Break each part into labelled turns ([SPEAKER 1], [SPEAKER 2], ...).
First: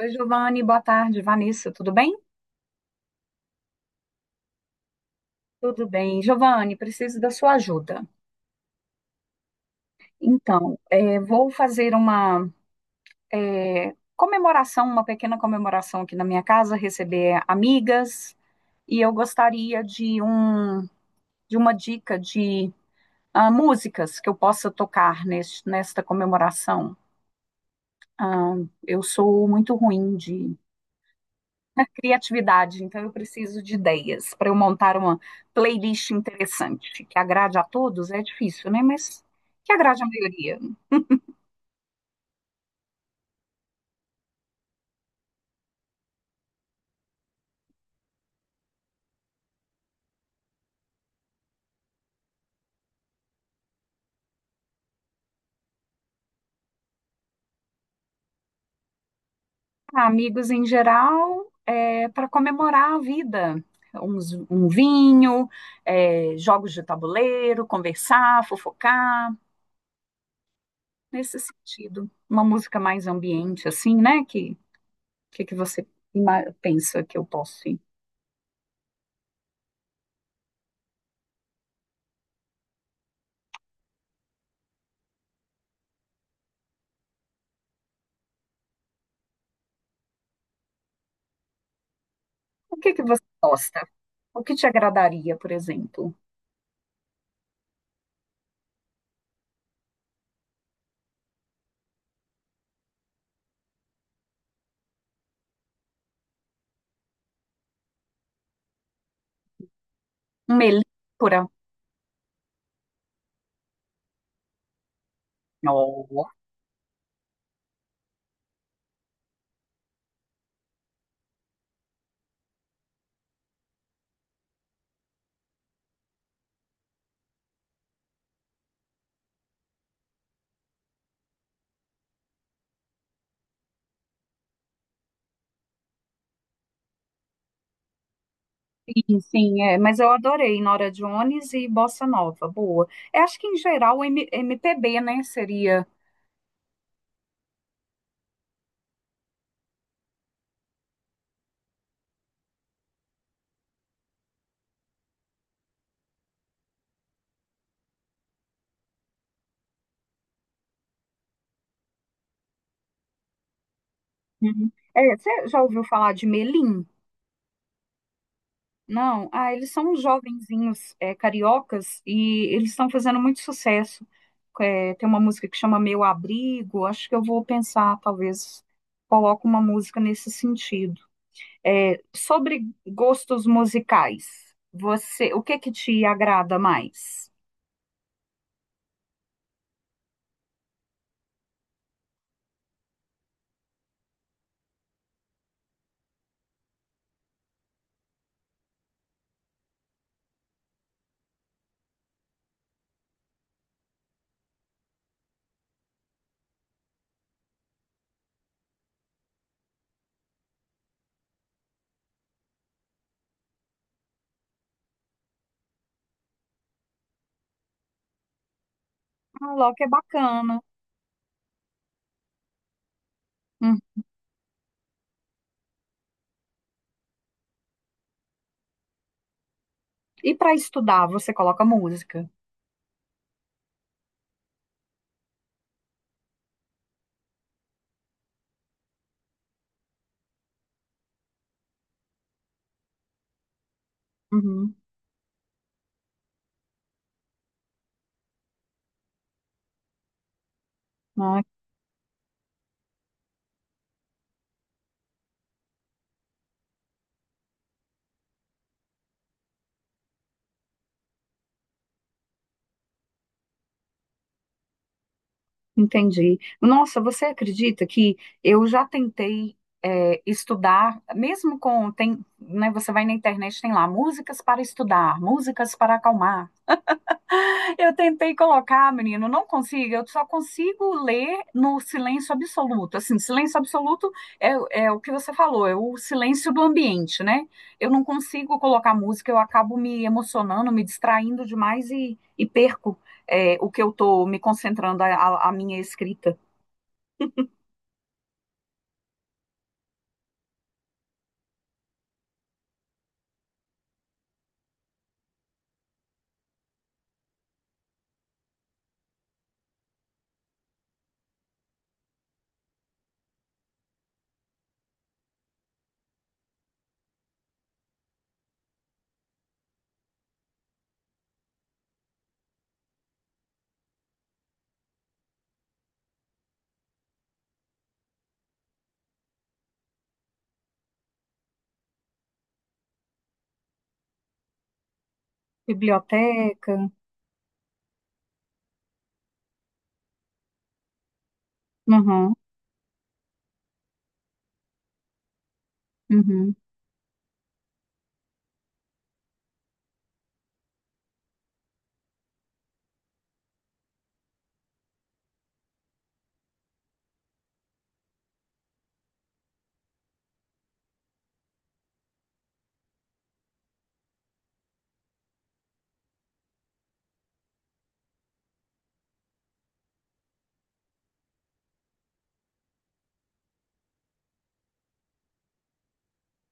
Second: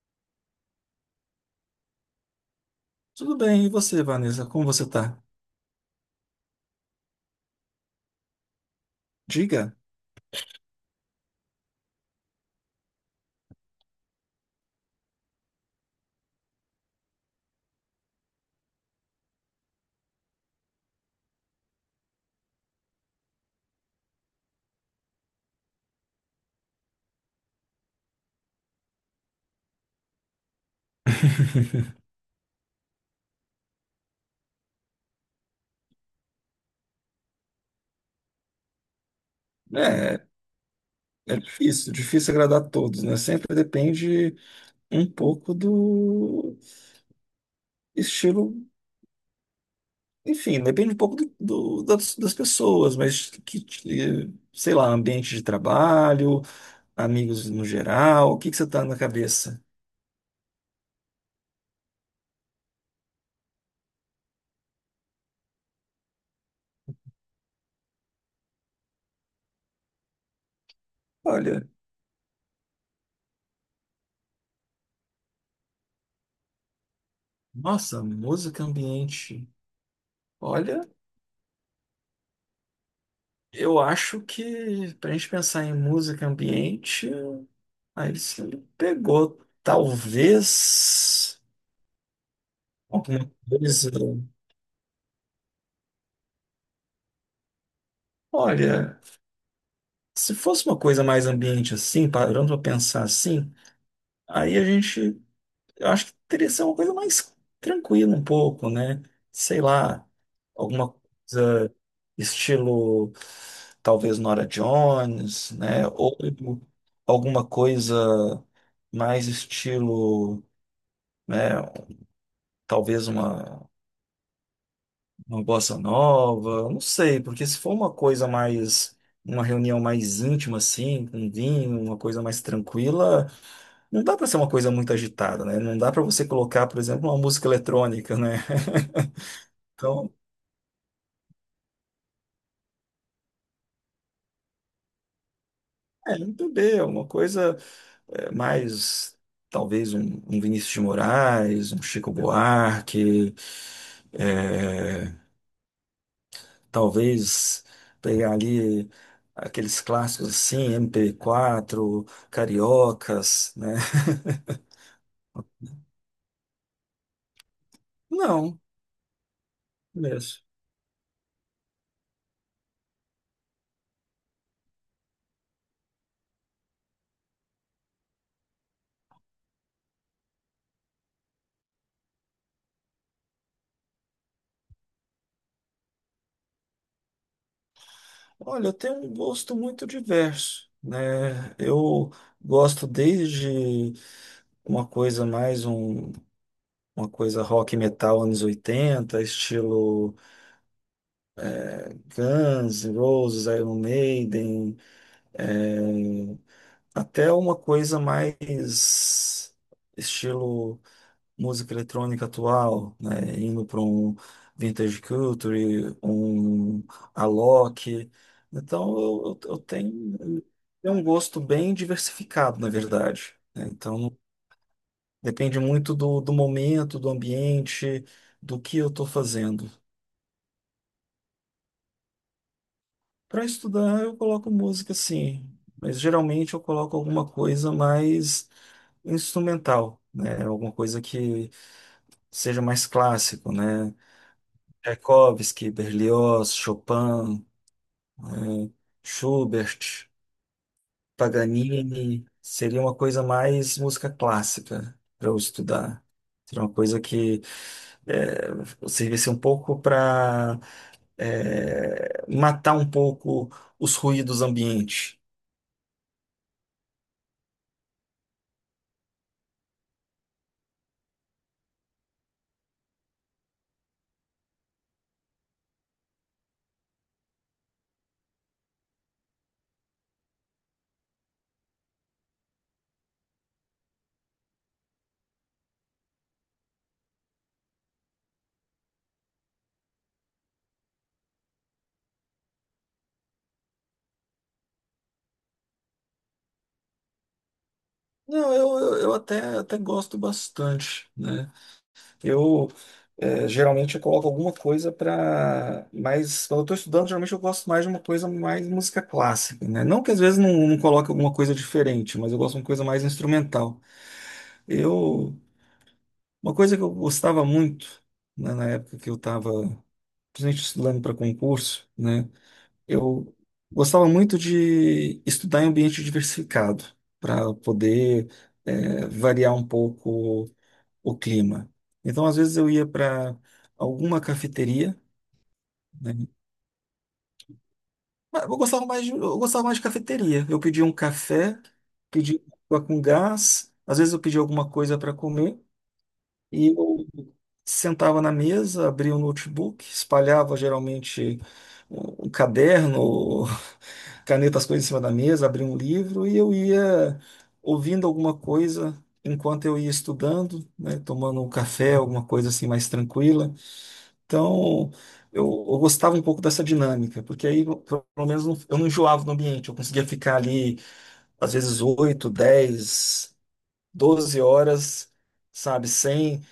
[SPEAKER 1] Oi, Giovanni, boa tarde. Vanessa, tudo bem?
[SPEAKER 2] Tudo bem, e você, Vanessa? Como você tá?
[SPEAKER 1] Tudo bem. Giovanni, preciso da sua ajuda.
[SPEAKER 2] Diga.
[SPEAKER 1] Então, vou fazer uma comemoração, uma pequena comemoração aqui na minha casa, receber amigas, e eu gostaria de, de uma dica de músicas que eu possa tocar nesta comemoração. Ah, eu sou muito ruim de criatividade, então eu preciso de ideias para eu montar uma playlist interessante, que agrade a todos, é difícil, né? Mas que agrade a
[SPEAKER 2] É,
[SPEAKER 1] maioria.
[SPEAKER 2] é difícil, difícil agradar a todos, né? Sempre depende um pouco do estilo, enfim, depende um pouco das pessoas, mas sei lá, ambiente de trabalho, amigos no geral, o que que você tá na cabeça?
[SPEAKER 1] Ah, amigos em geral, é, para comemorar a vida. Um vinho, é, jogos de tabuleiro, conversar, fofocar, nesse
[SPEAKER 2] Olha,
[SPEAKER 1] sentido. Uma música mais ambiente, assim, né? Que você pensa que eu posso ir?
[SPEAKER 2] nossa, música, ambiente. Olha, eu acho que para a gente pensar em música, ambiente. Aí você me pegou, talvez,
[SPEAKER 1] O que, que você
[SPEAKER 2] alguma
[SPEAKER 1] gosta?
[SPEAKER 2] coisa.
[SPEAKER 1] O que te agradaria, por exemplo?
[SPEAKER 2] Olha, se fosse uma coisa mais ambiente assim, parando para pensar assim, aí a gente, eu acho que teria que ser uma coisa mais tranquila um pouco, né? Sei lá,
[SPEAKER 1] Uma
[SPEAKER 2] alguma
[SPEAKER 1] melípora?
[SPEAKER 2] coisa estilo, talvez Nora Jones, né?
[SPEAKER 1] Oh,
[SPEAKER 2] Ou alguma coisa mais estilo, né? Talvez uma bossa nova, não sei, porque se for uma coisa mais, uma reunião mais íntima assim, com vinho, uma coisa mais tranquila, não dá para ser uma coisa muito agitada, né? Não dá para você colocar, por exemplo, uma música eletrônica, né?
[SPEAKER 1] sim, sim, é, mas eu
[SPEAKER 2] Então,
[SPEAKER 1] adorei Nora Jones e Bossa Nova, boa. Eu acho que em geral M- MPB, né, seria.
[SPEAKER 2] é, um bebê, uma coisa é, mais, talvez um Vinícius de Moraes, um Chico Buarque, é, talvez pegar ali aqueles clássicos assim, MP4, Cariocas, né?
[SPEAKER 1] Uhum. É, você já ouviu falar de Melim?
[SPEAKER 2] Não,
[SPEAKER 1] Não? Ah, eles são uns
[SPEAKER 2] mesmo.
[SPEAKER 1] jovenzinhos, é, cariocas e eles estão fazendo muito sucesso. É, tem uma música que chama Meu Abrigo, acho que eu vou pensar, talvez coloque uma música nesse sentido. É, sobre gostos musicais, você, o que que te agrada mais?
[SPEAKER 2] Olha, eu tenho um gosto muito diverso, né? Eu gosto desde uma coisa mais uma coisa rock e metal anos 80 estilo Guns, Roses, Iron Maiden, é, até uma coisa mais estilo música eletrônica atual, né? Indo para um vintage culture, um Alok. Então
[SPEAKER 1] Ah, Loki é
[SPEAKER 2] eu
[SPEAKER 1] bacana.
[SPEAKER 2] tenho um gosto bem diversificado, na verdade, né?
[SPEAKER 1] Hum.
[SPEAKER 2] Então depende muito do momento, do ambiente, do que eu estou fazendo.
[SPEAKER 1] E para estudar, você coloca música?
[SPEAKER 2] Para estudar, eu coloco música, sim, mas geralmente eu coloco alguma coisa mais instrumental, né? Alguma coisa que seja mais clássico, né?
[SPEAKER 1] Uhum.
[SPEAKER 2] Tchaikovsky, Berlioz, Chopin, eh, Schubert,
[SPEAKER 1] Ah,
[SPEAKER 2] Paganini, seria uma coisa mais música clássica para eu estudar. Seria uma coisa que servisse um pouco para matar um pouco os ruídos ambientes.
[SPEAKER 1] entendi. Nossa, você acredita que eu já tentei, é, estudar, mesmo com, tem, né, você vai na internet, tem lá, músicas para estudar, músicas para acalmar. Eu tentei colocar, menino, não consigo. Eu só consigo ler no silêncio absoluto. Assim, silêncio absoluto é, é o que você falou, é o silêncio do ambiente, né? Eu não consigo colocar música, eu acabo me emocionando, me distraindo demais e perco, é, o que eu tô me concentrando, a minha escrita.
[SPEAKER 2] Não, eu até gosto bastante, né? Eu Geralmente eu coloco alguma coisa para mais, quando eu estou estudando, geralmente eu gosto mais de uma coisa mais música clássica, né? Não que às vezes não, coloque alguma coisa diferente, mas eu gosto de uma coisa mais instrumental. Eu uma coisa que eu gostava muito, né, na época que eu estava principalmente estudando para concurso, né? Eu gostava muito de estudar em ambiente diversificado para poder variar um pouco o clima. Então, às vezes, eu ia para alguma cafeteria, né?
[SPEAKER 1] Biblioteca.
[SPEAKER 2] Mas Eu gostava mais de, eu gostava mais de cafeteria. Eu pedia um café,
[SPEAKER 1] Uhum,
[SPEAKER 2] pedia água com gás, às vezes eu pedia alguma coisa para comer
[SPEAKER 1] uhum.
[SPEAKER 2] e eu sentava na mesa, abria o notebook, espalhava geralmente um caderno, caneta, as coisas em cima da mesa, abria um livro e eu ia ouvindo alguma coisa enquanto eu ia estudando, né? Tomando um café, alguma coisa assim mais tranquila. Então, eu gostava um pouco dessa dinâmica, porque aí, pelo menos, eu não enjoava no ambiente, eu conseguia ficar ali, às vezes, 8, 10, 12 horas, sabe, sem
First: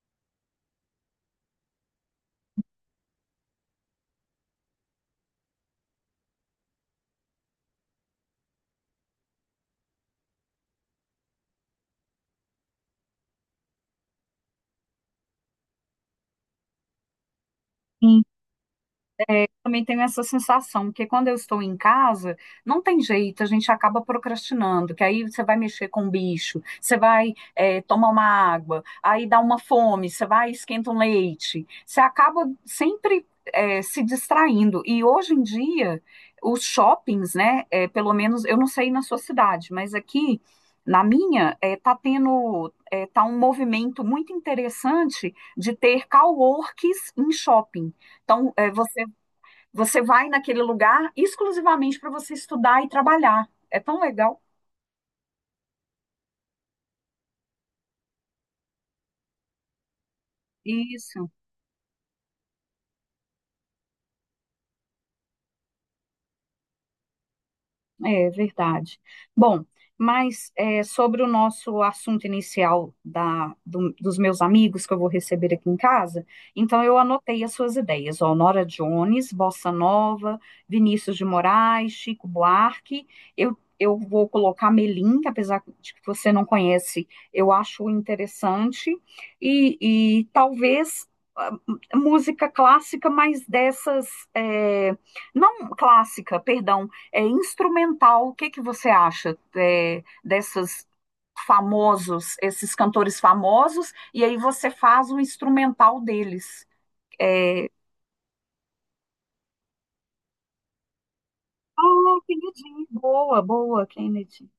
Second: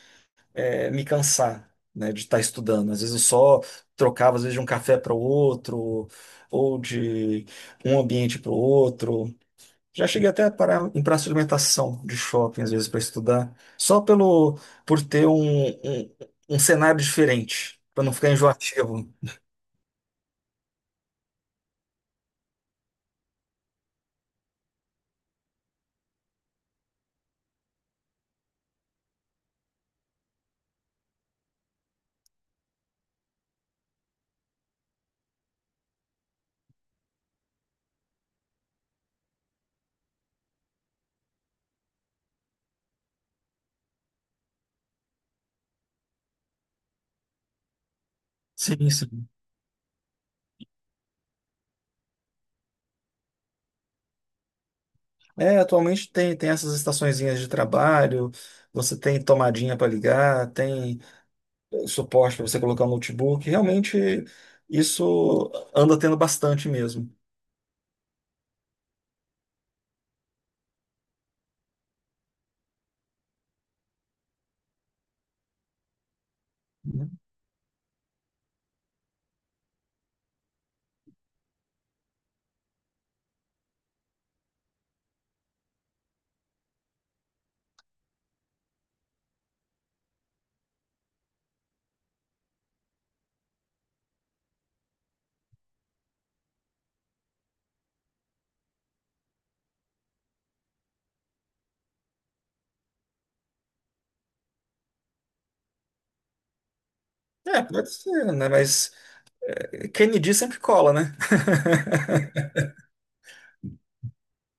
[SPEAKER 2] me cansar, né, de estar estudando. Às vezes eu só trocava, às vezes, de um café para o outro, ou de um ambiente para o outro. Já cheguei até a parar em praça de alimentação de shopping, às vezes, para estudar, só pelo, por ter um cenário diferente, para não ficar enjoativo.
[SPEAKER 1] Também tenho essa sensação, porque quando eu estou em casa, não tem jeito, a gente acaba procrastinando, que aí você vai mexer com o bicho, você vai tomar uma água, aí dá uma fome, você vai e esquenta um leite, você acaba sempre se distraindo. E hoje em dia, os shoppings, né, eh, pelo menos, eu não sei na sua cidade, mas aqui na minha, eh, tá tendo, eh, tá um movimento muito interessante de ter coworks em shopping. Então, é,
[SPEAKER 2] Sim, sim.
[SPEAKER 1] você vai naquele lugar exclusivamente para você estudar e trabalhar. É tão legal.
[SPEAKER 2] É, atualmente tem essas estaçõezinhas de trabalho, você tem tomadinha para ligar, tem
[SPEAKER 1] Isso.
[SPEAKER 2] suporte para você colocar o notebook. Realmente, isso anda tendo bastante, mesmo.
[SPEAKER 1] É verdade. Bom, mas é, sobre o nosso assunto inicial dos meus amigos que eu vou receber aqui em casa, então eu anotei as suas ideias, ó, Nora Jones, Bossa Nova, Vinícius de Moraes, Chico Buarque, eu vou colocar Melim, que apesar de que você não conhece, eu acho interessante, e talvez ah, música clássica, mas dessas, é, não clássica, perdão, é instrumental. O que que você acha, é, dessas famosos, esses cantores famosos, e aí você faz o instrumental deles?
[SPEAKER 2] É,
[SPEAKER 1] É,
[SPEAKER 2] pode ser, né? Mas quem me diz sempre cola, né?
[SPEAKER 1] ah, Kennedy, boa, boa, Kennedy.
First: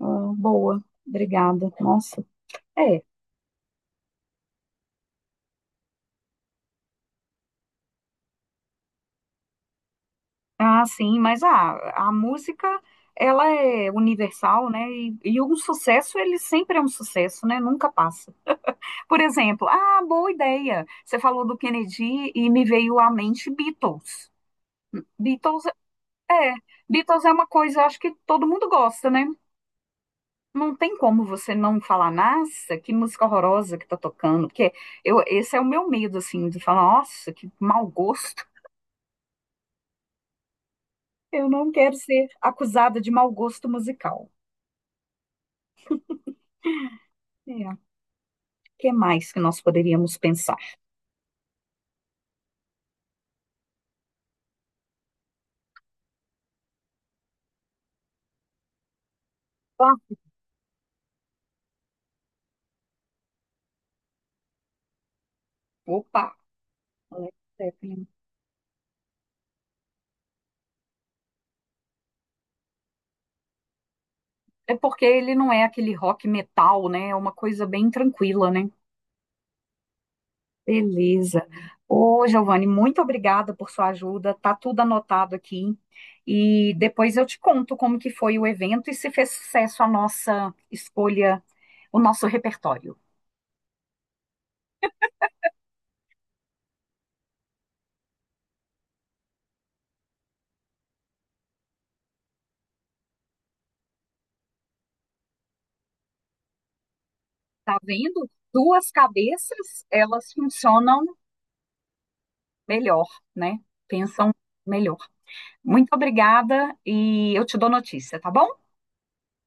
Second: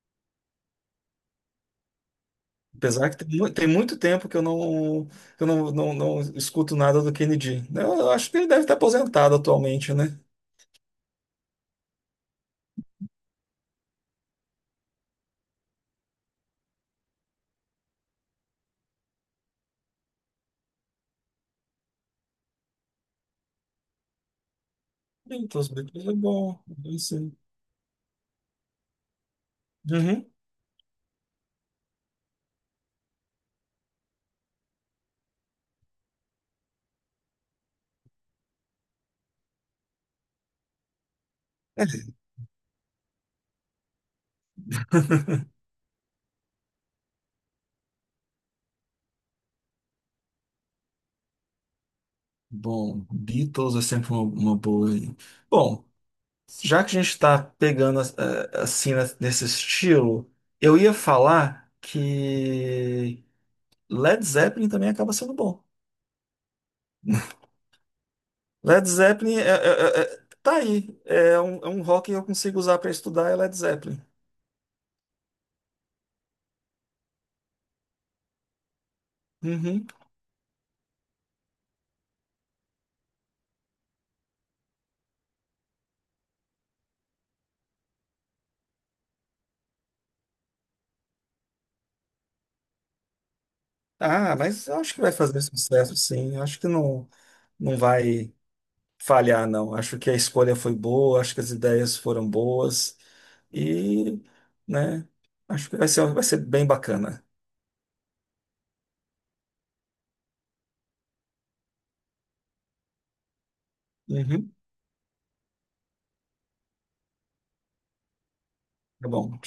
[SPEAKER 1] Ah, boa, obrigada. Nossa. É.
[SPEAKER 2] Apesar que tem muito tempo que eu não escuto nada do Kennedy. Eu acho que ele deve estar aposentado atualmente, né?
[SPEAKER 1] Ah, sim, mas a música, ela é universal, né? E um sucesso, ele sempre é um sucesso, né? Nunca passa. Por exemplo, ah, boa ideia. Você falou do Kennedy e me veio à mente Beatles.
[SPEAKER 2] Então,
[SPEAKER 1] Beatles
[SPEAKER 2] os Beatles é
[SPEAKER 1] é, é,
[SPEAKER 2] bom. É isso
[SPEAKER 1] Beatles é
[SPEAKER 2] aí.
[SPEAKER 1] uma coisa, acho que todo mundo gosta, né?
[SPEAKER 2] Uhum.
[SPEAKER 1] Não tem como você não falar, nossa, que música horrorosa que tá tocando, porque eu, esse é o meu medo, assim, de falar, nossa, que mau gosto. Eu não quero ser acusada de mau gosto musical. É, o que mais que nós poderíamos pensar?
[SPEAKER 2] Bom, Beatles é sempre uma boa aí. Bom, já que a gente está pegando assim, né, nesse
[SPEAKER 1] Ah,
[SPEAKER 2] estilo, eu ia falar que Led Zeppelin também acaba sendo bom.
[SPEAKER 1] opa, Led Zeppelin.
[SPEAKER 2] Led Zeppelin, tá aí. É um rock que eu consigo usar para estudar é Led Zeppelin.
[SPEAKER 1] É porque ele não é aquele rock metal, né? É uma coisa bem tranquila, né?
[SPEAKER 2] Uhum.
[SPEAKER 1] Beleza. Ô, Giovanni, muito obrigada por sua ajuda. Tá tudo anotado aqui. E depois eu te conto como que foi o evento e se fez sucesso a nossa escolha, o nosso repertório.
[SPEAKER 2] Ah, mas eu acho que vai fazer sucesso, sim. Eu acho que não, não vai falhar, não. Acho que a escolha foi boa, acho que as ideias foram boas. E, né, acho que vai ser bem bacana.
[SPEAKER 1] Tá vendo? Duas cabeças, elas funcionam melhor, né? Pensam
[SPEAKER 2] Uhum,
[SPEAKER 1] melhor. Muito obrigada e eu te dou notícia, tá bom?
[SPEAKER 2] tá bom.